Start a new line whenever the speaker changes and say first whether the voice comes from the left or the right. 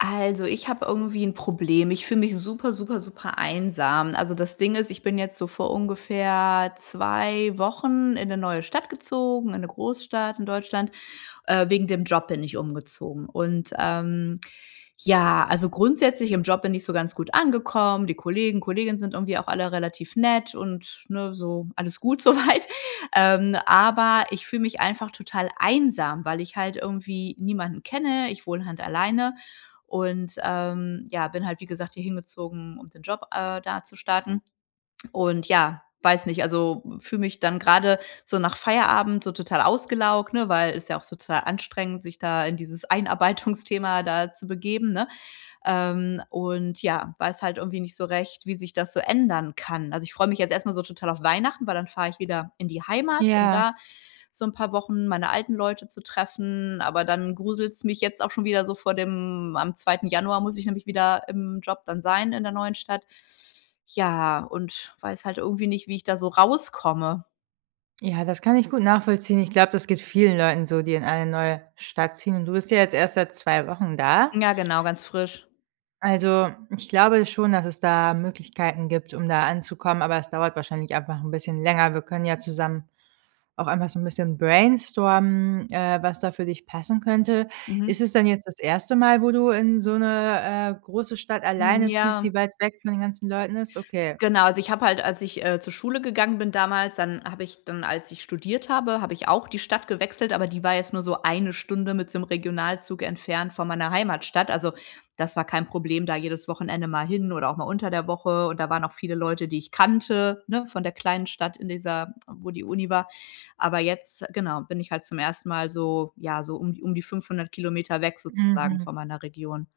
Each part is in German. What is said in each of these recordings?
left: Also ich habe irgendwie 'n Problem. Ich fühle mich super super super einsam. Also, das Ding ist, ich bin jetzt so vor ungefähr 2 Wochen in 'ne neue Stadt gezogen, in 'ne Großstadt in Deutschland. Äh, wegen dem Job bin ich umgezogen und, ähm, ja, also grundsätzlich im Job bin ich so ganz gut angekommen, die Kollegen, Kolleginnen sind irgendwie auch alle relativ nett und ne, so alles gut so weit. Ähm, aber ich fühle mich einfach total einsam, weil ich halt irgendwie niemanden kenne. Ich wohne halt alleine und, ähm, ja, bin halt wie gesagt hier hingezogen, um den Job, äh, da zu starten. Und ja, weiß nicht, also fühle mich dann grade so nach Feierabend so total ausgelaugt, ne, weil ist ja auch so total anstrengend, sich da in dieses Einarbeitungsthema da zu begeben, ne? Ähm, und ja, weiß halt irgendwie nicht so recht, wie sich das so ändern kann. Also, ich freue mich jetzt erst mal so total auf Weihnachten, weil dann fahre ich wieder in die Heimat, um
right: Ja.
left: da so 'n paar Wochen meine alten Leute zu treffen. Aber dann gruselt's mich jetzt auch schon wieder so vor dem am 2. Januar muss ich nämlich wieder im Job dann sein in der neuen Stadt. Ja und weiß halt irgendwie nicht, wie ich da so rauskomme.
right: Ja, das kann ich gut nachvollziehen. Ich glaube, das geht vielen Leuten so, die in eine neue Stadt ziehen. Und du bist ja jetzt erst seit 2 Wochen da.
left: Ja, genau, ganz frisch.
right: Also, ich glaube schon, dass es da Möglichkeiten gibt, um da anzukommen, aber es dauert wahrscheinlich einfach 'n bisschen länger. Wir können ja zusammen auch einfach so 'n bisschen brainstormen, äh, was da für dich passen könnte.
left: Mhm.
right: Ist es dann jetzt das 1. Mal, wo du in so 'ne, äh, große Stadt
left: Mhm,
right: alleine ziehst,
left: ja.
right: die weit weg von den ganzen Leuten ist? Okay.
left: Genau, also, ich habe halt, als ich, äh, zur Schule gegangen bin damals dann habe ich dann als ich studiert habe, habe ich auch die Stadt gewechselt, aber die war jetzt nur so 1 Stunde mit so 'nem Regionalzug entfernt von meiner Heimatstadt. Also, das war kein Problem da jedes Wochenende mal hin oder auch mal unter der Woche und da waren auch viele Leute, die ich kannte, ne, von der kleinen Stadt in dieser wo die Uni war, aber jetzt genau bin ich halt zum 1. Mal so ja so um d um die 500km weg sozusagen
right: Mhm.
left: von meiner Region.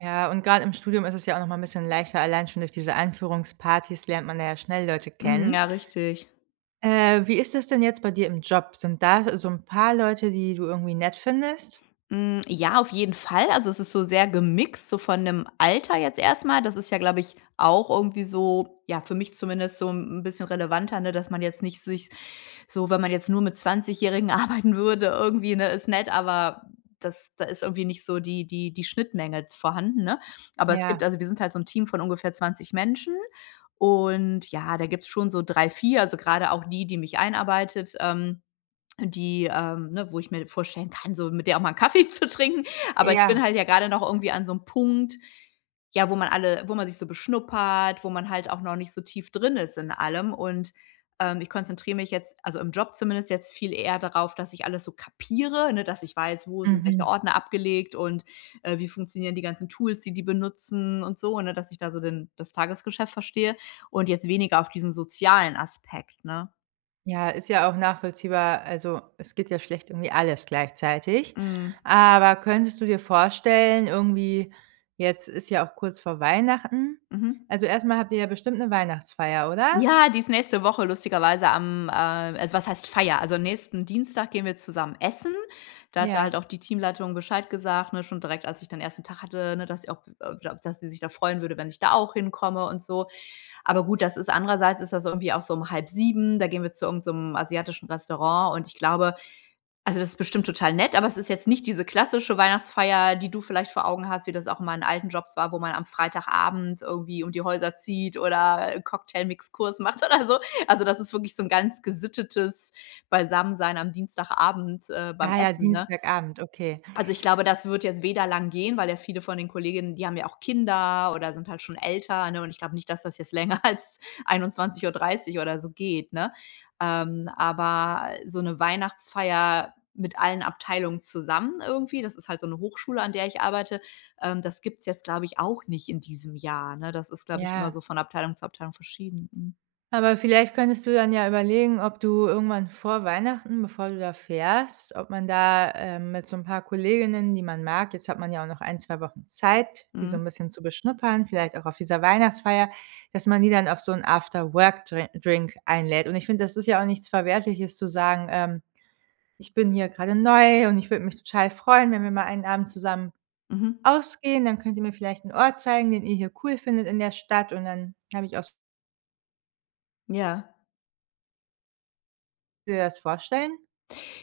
right: Ja und grad im Studium ist es ja auch noch mal 'n bisschen leichter, allein schon durch diese Einführungsparties lernt man da ja schnell Leute
left: Mhm.
right: kennen.
left: Ja richtig.
right: Äh. Wie ist es denn jetzt bei dir im Job? Sind da so 'n paar Leute, die du irgendwie nett findest?
left: Hm. Ja, auf jeden Fall, also, es ist so sehr gemixt, so von dem Alter jetzt erst mal. Das ist ja, glaube ich, auch irgendwie so ja, für mich zumindest so 'n bisschen relevanter, ne, dass man jetzt nicht sich so wenn man jetzt nur mit Zwanzigjährigen arbeiten würde irgendwie, ne, ist nett, aber das da ist irgendwie nicht so die die die Schnittmenge vorhanden, ne? Aber es gibt
right: Ja.
left: also, wir sind halt so 'n Team von ungefähr 20 Menschen und ja, da gibt's schon so 3, 4, also, gerade auch die, die mich einarbeitet, ähm, die ähm ne, wo ich mir vorstellen kann, so mit der auch mal 'n Kaffee zu trinken. Aber ich
right: Ja.
left: bin halt ja gerade noch irgendwie an so 'nem Punkt, ja, wo man alle wo man sich so beschnuppert, wo man halt auch noch nicht so tief drin ist in allem. Und, ähm, ich konzentriere mich jetzt, also im Job zumindest jetzt viel eher darauf, dass ich alles so kapiere, ne, dass ich weiß, wo sind welche
right: Mhm.
left: Ordner abgelegt und, äh, wie funktionieren die ganzen Tools, die die benutzen und so, ne, dass ich da so den das Tagesgeschäft verstehe und jetzt weniger auf diesen sozialen Aspekt, ne?
right: Ja, ist ja auch nachvollziehbar, also, es geht ja schlecht irgendwie alles gleichzeitig.
left: Mhm.
right: Aber könntest du dir vorstellen, irgendwie jetzt ist ja auch kurz vor Weihnachten
left: Mhm.
right: also, erst mal habt ihr ja bestimmt 'ne Weihnachtsfeier, oder?
left: Ja, die ist nächste Woche lustigerweise am, äh also, was heißt Feier? Also, nächsten Dienstag gehen wir zusammen essen. Da hatte halt
right: Ja.
left: auch die Teamleitung Bescheid gesagt, ne, schon direkt, als ich dann den 1. Tag hatte, ne, dass sie auch äh, ja, dass sie sich da freuen würde, wenn ich da auch hinkomme und so. Aber gut, das ist andererseits ist das irgendwie auch so um 18:30, da gehen wir zu irgend so 'nem asiatischen Restaurant, und ich glaube also, das ist bestimmt total nett, aber es ist jetzt nicht diese klassische Weihnachtsfeier, die du vielleicht vor Augen hast, wie das auch in meinen alten Jobs war, wo man Freitagabend irgendwie um die Häuser zieht oder Cocktailmix-Kurs macht oder so. Also, das ist wirklich so 'n ganz gesittetes Beisammensein am Dienstagabend, äh, beim
right: Ah, ja,
left: Essen, ne?
right: Dienstagabend, okay.
left: Also, ich glaube, das wird jetzt weder lang gehen, weil ja viele von den Kolleginnen, die haben ja auch Kinder oder sind halt schon älter, ne? Und ich glaube nicht, dass das jetzt länger als 21:30 oder so geht, ne? Ähm, aber so 'ne Weihnachtsfeier mit allen Abteilungen zusammen irgendwie- das ist halt so 'ne Hochschule, an der ich arbeite- ähm, das gibt's jetzt, glaube ich, auch nicht in diesem Jahr, ne? Das ist, glaube ich, immer
right: Ja.
left: so von Abteilung zu Abteilung verschieden. Mhm.
right: Aber vielleicht könntest du dann ja überlegen, ob du irgendwann vor Weihnachten, bevor du da fährst ob man da, äh, mit so 'n paar Kolleginnen, die man mag jetzt hat man ja auch noch 1, 2 Wochen Zeit, die so
left: Mhm.
right: 'n bisschen zu beschnuppern, vielleicht auch auf dieser Weihnachtsfeier dass man die dann auf so 'n After-Work-Dre Drink einlädt. Und ich finde, das ist ja auch nichts Verwerfliches zu sagen, ähm: „Ich bin hier gerade neu und ich würde mich total freuen, wenn wir mal einen Abend zusammen
left: Mhm.
right: ausgehen, dann könnt ihr mir vielleicht 'n Ort zeigen, den ihr hier cool findet in der Stadt, und dann habe ich auch so“
left: Ja.
right: Dir das vorstellen?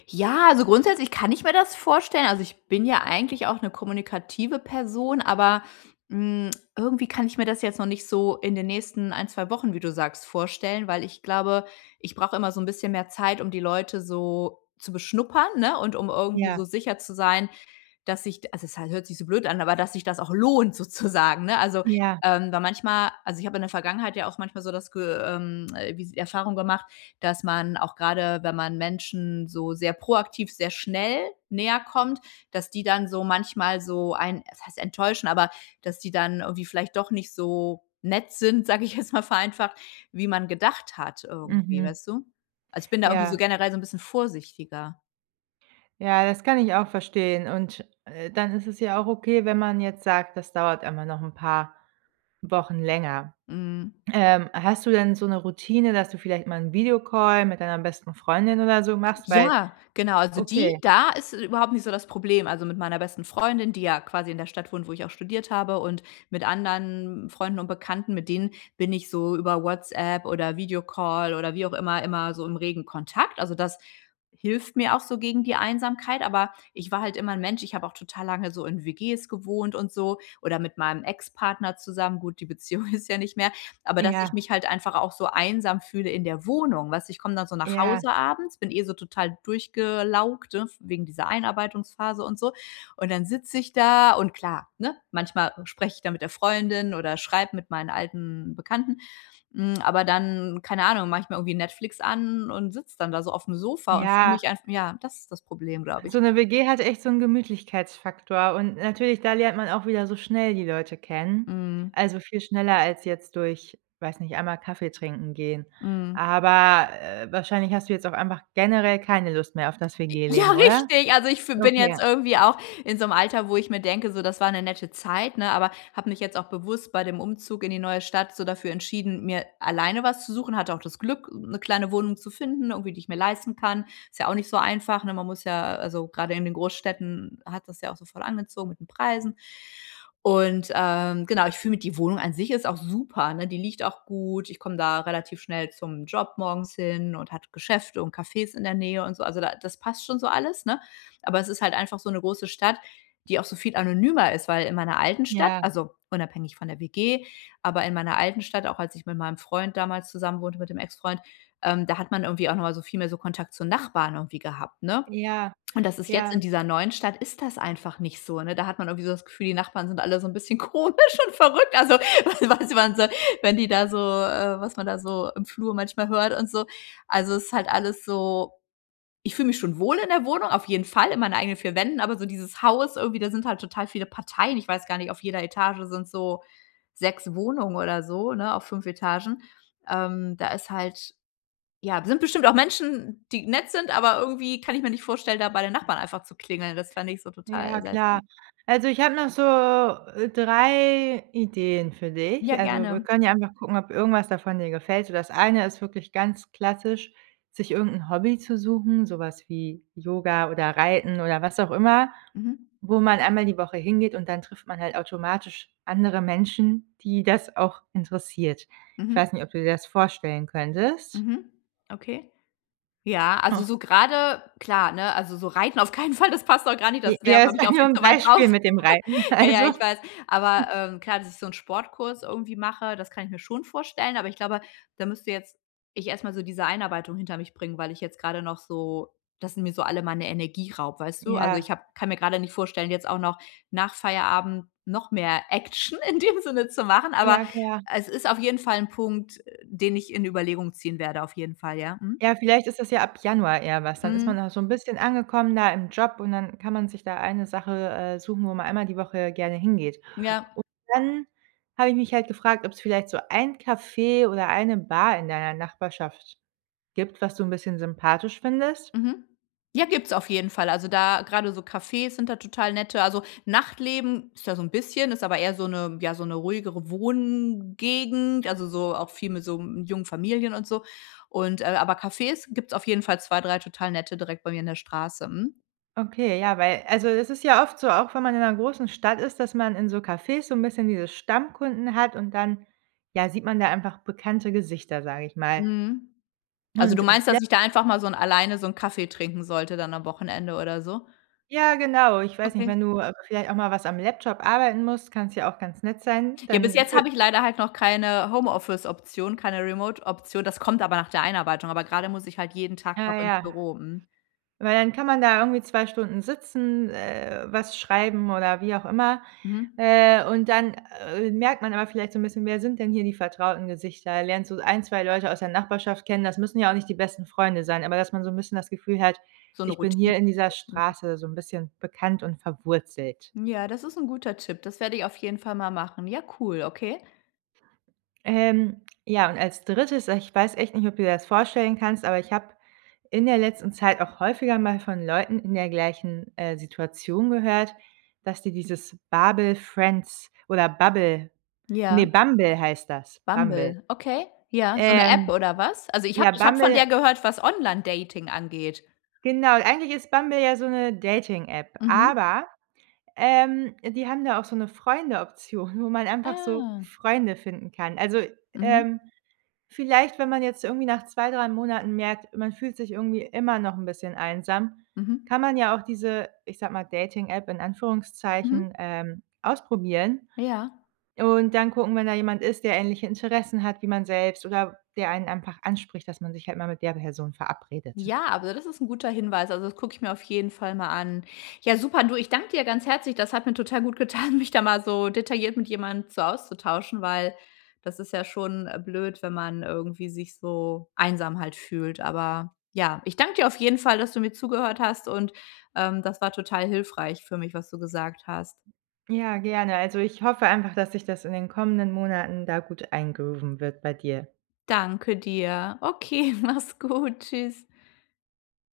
left: Ja, also grundsätzlich kann ich mir das vorstellen, also, ich bin ja eigentlich auch 'ne kommunikative Person, aber, hm, irgendwie kann ich mir das jetzt noch nicht so in den nächsten 1, 2 Wochen, wie du sagst, vorstellen, weil ich glaube, ich brauche immer so 'n bisschen mehr Zeit, um die Leute so zu beschnuppern, ne? Und um irgendwie
right: Ja.
left: so sicher zu sein, dass sich also, es ha hört sich so blöd an, aber dass sich das auch lohnt sozusagen, ne? Also,
right: Ja.
left: ähm, weil manchmal also, ich habe in der Vergangenheit ja auch manchmal so das Ge ähm, wie s Erfahrung gemacht, dass man auch gerade, wenn man Menschen so sehr proaktiv, sehr schnell näher kommt dass die dann so manchmal so einen was heißt enttäuschen, aber, dass die dann irgendwie vielleicht doch nicht so nett sind, sage ich jetzt mal vereinfacht, wie man gedacht hat irgendwie,
right: Mhm.
left: weißt du? Also, ich bin da irgendwie so
right: Ja.
left: generell so 'n bisschen vorsichtiger.
right: Ja, das kann ich auch verstehen. Und, äh, dann ist es ja auch okay, wenn man jetzt sagt, das dauert immer noch 'n paar Wochen länger.
left: Mhm.
right: Ähm, hast du denn so 'ne Routine, dass du vielleicht mal 'n Video-Call mit deiner besten Freundin oder so machst? Weil
left: Ja, genau, also die
right: okay.
left: da ist überhaupt nicht so das Problem. Also, mit meiner besten Freundin, die ja quasi in der Stadt wohnt, wo ich auch studiert habe, und mit anderen Freunden und Bekannten, mit denen bin ich so über WhatsApp oder Video-Call oder wie auch immer, immer so im regen Kontakt. Also, das hilft mir auch so gegen die Einsamkeit. Aber ich war halt immer 'n Mensch ich habe auch total lange so in WGs gewohnt und so oder mit meinem Ex-Partner zusammen gut, die Beziehung ist ja nicht mehr. Aber, dass ich
right: Ja.
left: mich halt einfach auch so einsam fühle in der Wohnung, weißt du? Ich komm dann so nach
right: Ja.
left: Hause abends, bin eh so total durchgelaugt, ne, wegen dieser Einarbeitungsphase und so. Und dann sitze ich da und klar, ne, manchmal spreche ich da mit der Freundin oder schreibe mit meinen alten Bekannten. Hm, aber dann, keine Ahnung, mache ich mir irgendwie Netflix an und sitze dann da so auf'm Sofa und fühle
right: Ja.
left: mich einf ja, das ist das Problem, glaube ich.
right: So 'ne WG hat echt so 'n Gemütlichkeitsfaktor und natürlich da lernt man auch wieder so schnell die Leute kennen.
left: Mhm.
right: Also, viel schneller als jetzt durch, weiß nicht, einmal Kaffeetrinken gehen.
left: Mhm.
right: Aber, äh, wahrscheinlich hast du jetzt auch einfach generell keine Lust mehr auf das
left: Ja,
right: WG-Leben, oder?
left: richtig, also ich f bin
right: Okay.
left: jetzt irgendwie auch in so 'nem Alter, wo ich mir denke: „So, das war 'ne nette Zeit“, ne, aber habe mich jetzt auch bewusst bei dem Umzug in die neue Stadt so dafür entschieden, mir alleine was zu suchen. Hatte auch das Glück, 'ne kleine Wohnung zu finden, irgendwie, die ich mir leisten kann. Ist ja auch nicht so einfach, ne? Man muss ja also gerade in den Großstädten hat das ja auch so voll angezogen mit den Preisen. Und, ähm, genau ich finde, die Wohnung an sich ist auch super, ne? Die liegt auch gut. Ich komme da relativ schnell zum Job morgens hin und hat Geschäfte und Cafés in der Nähe und so. Also, da das passt schon so alles, ne? Aber es ist halt einfach so 'ne große Stadt, die auch so viel anonymer ist. Weil in meiner alten Stadt
right: Ja.
left: also, unabhängig von der WG, aber in meiner alten Stadt, auch als ich mit meinem Freund damals zusammenwohnte mit dem Ex-Freund, ähm, da hat man irgendwie auch noch mal so viel mehr so Kontakt zu Nachbarn irgendwie gehabt, ne?
right: Ja,
left: Und das ist jetzt
right: ja.
left: in dieser neuen Stadt, ist das einfach nicht so, ne? Da hat man irgendwie so das Gefühl, die Nachbarn sind alle so 'n bisschen komisch und verrückt. Also, was man so, wenn die da so äh, was man da so im Flur manchmal hört und so. Also, es ist halt alles so ich fühle mich schon wohl in der Wohnung, auf jeden Fall in meinen eigenen 4 Wänden. Aber so dieses Haus irgendwie, da sind halt total viele Parteien. Ich weiß gar nicht, auf jeder Etage sind so 6 Wohnungen oder so, ne, auf 5 Etagen. Ähm, da ist halt ja, sind bestimmt auch Menschen, die nett sind, aber irgendwie kann ich mir nicht vorstellen, da bei den Nachbarn einfach zu klingeln. Das fänd ich so total
right: Ja
left: seltsam.
right: klar. Also, ich habe noch so, äh, 3 Ideen für dich.
left: Ja,
right: Also, wir
left: gerne.
right: können ja einfach gucken, ob irgendwas davon dir gefällt. So, das eine ist wirklich ganz klassisch, sich irgend 'n Hobby zu suchen, so was wie Yoga oder Reiten oder was auch immer,
left: Mhm.
right: wo man einmal die Woche hingeht, und dann trifft man halt automatisch andere Menschen, die das auch interessiert. Ich
left: Mhm.
right: weiß nicht, ob du dir das vorstellen könntest?
left: Mhm. Okay. Ja, also
right: Ah.
left: so grade klar, ne, also so reiten auf keinen Fall, das passt auch gar nicht, das
right: J
left: wäre
right: Ja das
left: für mich
right: war
left: auch
right: nur
left: viel
right: 'n
left: zu weit draußen.
right: Beispiel mit dem Reiten,
left: Ja, ja,
right: also
left: ich weiß aber, ähm, klar, dass ich so 'n Sportkurs irgendwie mache, das kann ich mir schon vorstellen, aber ich glaube, da müsste jetzt ich erst mal so diese Einarbeitung hinter mich bringen, weil ich jetzt grade noch so das sie mir so alle meine Energie raubt, weißt du? Also,
right: Ja.
left: ich habe kann mir grade nicht vorstellen, jetzt auch noch nach Feierabend noch mehr Action in dem Sinne zu machen. Aber
right: Ja, klar.
left: es ist auf jeden Fall 'n Punkt, den ich in Überlegung ziehen werde auf jeden Fall, ja. Mhm.
right: Ja, vielleicht ist das ja ab Januar eher was. Dann ist
left: Hm.
right: man auch so 'n bisschen angekommen da im Job und dann kann man sich da eine Sache, äh, suchen, wo man einmal die Woche gerne hingeht.
left: Ja.
right: Und dann habe ich mich halt gefragt, ob's vielleicht so ein Café oder eine Bar in deiner Nachbarschaft gibt, was du 'n bisschen sympathisch findest?
left: Mhm. Ja, gibt's auf jeden Fall, also da grade so Cafés sind da total nette. Also Nachtleben ist da so 'n bisschen ist aber eher so 'ne ja, so 'ne ruhigere Wohngegend, also so auch viel mit so, hm, jungen Familien und so und äh, aber Cafés gibt's auf jeden Fall 2, 3 total nette direkt bei mir in der Straße. Mhm.
right: Okay, ja, weil also, es ist ja oft so, auch wenn man in 'ner großen Stadt ist, dass man in so Cafés so 'n bisschen diese Stammkunden hat und dann, ja, sieht man da einfach bekannte Gesichter, sage ich mal.
left: Mhm. Also, du
right: Und
left: meinst,
right: vielleicht
left: dass ich da einfach mal so 'n alleine so einen Kaffee trinken sollte dann am Wochenende oder so?
right: Ja, genau, ich weiß nicht,
left: Okay.
right: wenn du, äh, vielleicht auch mal was am Laptop arbeiten musst, kann's ja auch ganz nett sein,
left: Ja, bis
right: dann
left: jetzt
right: fü
left: habe ich leider halt noch keine Homeoffice-Option, keine remote-Option. Das kommt aber nach der Einarbeitung, aber gerade muss ich halt jeden Tag
right: Ah,
left: noch ins
right: ja.
left: Büro, mhm.
right: Weil dann kann man da irgendwie 2 Stunden sitzen, äh, was schreiben oder wie auch immer,
left: Mhm.
right: äh, und dann, äh, merkt man aber vielleicht so 'n bisschen: Wer sind denn hier die vertrauten Gesichter? Lernst du 1, 2 Leute aus der Nachbarschaft kennen. Das müssen ja auch nicht die besten Freunde sein, aber dass man so 'n bisschen das Gefühl hat:
left: So 'ne
right: Ich bin
left: Routine.
right: hier in dieser
left: Mhm.
right: Straße so 'n bisschen bekannt und verwurzelt.
left: Ja, das ist 'n guter Tipp, das werde ich auf jeden Fall mal machen. Ja cool, okay.
right: Ähm, ja und als 3., ich weiß echt nicht, ob du dir das vorstellen kannst, aber ich habe in der letzten Zeit auch häufiger mal von Leuten in der gleichen, äh, Situation gehört, dass die dieses Babel Friends oder Bubble, ne
left: Ja.
right: Bumble heißt das. Bumble.
left: Bumble, okay. Ja. So 'ne App
right: Ähm.
left: oder was? Also ich habe
right: Ja
left: ich habe von
right: Bumble
left: der gehört, was Online-Dating angeht.
right: Genau eigentlich ist Bumble ja so 'ne Dating-App,
left: Mhm.
right: aber, ähm, die haben da auch so 'ne Freunde-Option, wo man einfach so
left: Ah.
right: Freunde finden kann. Also,
left: Mhm.
right: ähm, vielleicht, wenn man jetzt irgendwie nach 2, 3 Monaten merkt, man fühlt sich irgendwie immer noch 'n bisschen einsam,
left: Mhm.
right: kann man ja auch diese, ich sage mal, Dating-App in
left: Mhm.
right: Anführungszeichen, ähm, ausprobieren
left: Ja.
right: und dann gucken, wenn da jemand ist, der ähnliche Interessen hat wie man selbst oder der einen einfach anspricht, dass man sich halt immer mit der Person verabredet.
left: Ja, also, das ist 'n guter Hinweis, also, das gucke ich mir auf jeden Fall mal an. Ja, super, du, ich danke dir ganz herzlich, das hat mir total gut getan, mich da mal so detailliert mit jemandem so auszutauschen, weil das ist ja schon, äh, blöd, wenn man irgendwie sich so einsam halt fühlt. Aber ja. Ich danke dir auf jeden Fall, dass du mir zugehört hast und, ähm, das war total hilfreich für mich, was du gesagt hast.
right: Ja, gerne. Also, ich hoffe einfach, dass sich das in den kommenden Monaten da gut eingrooven wird bei dir.
left: Danke dir. Okay, mach's gut. Tschüss.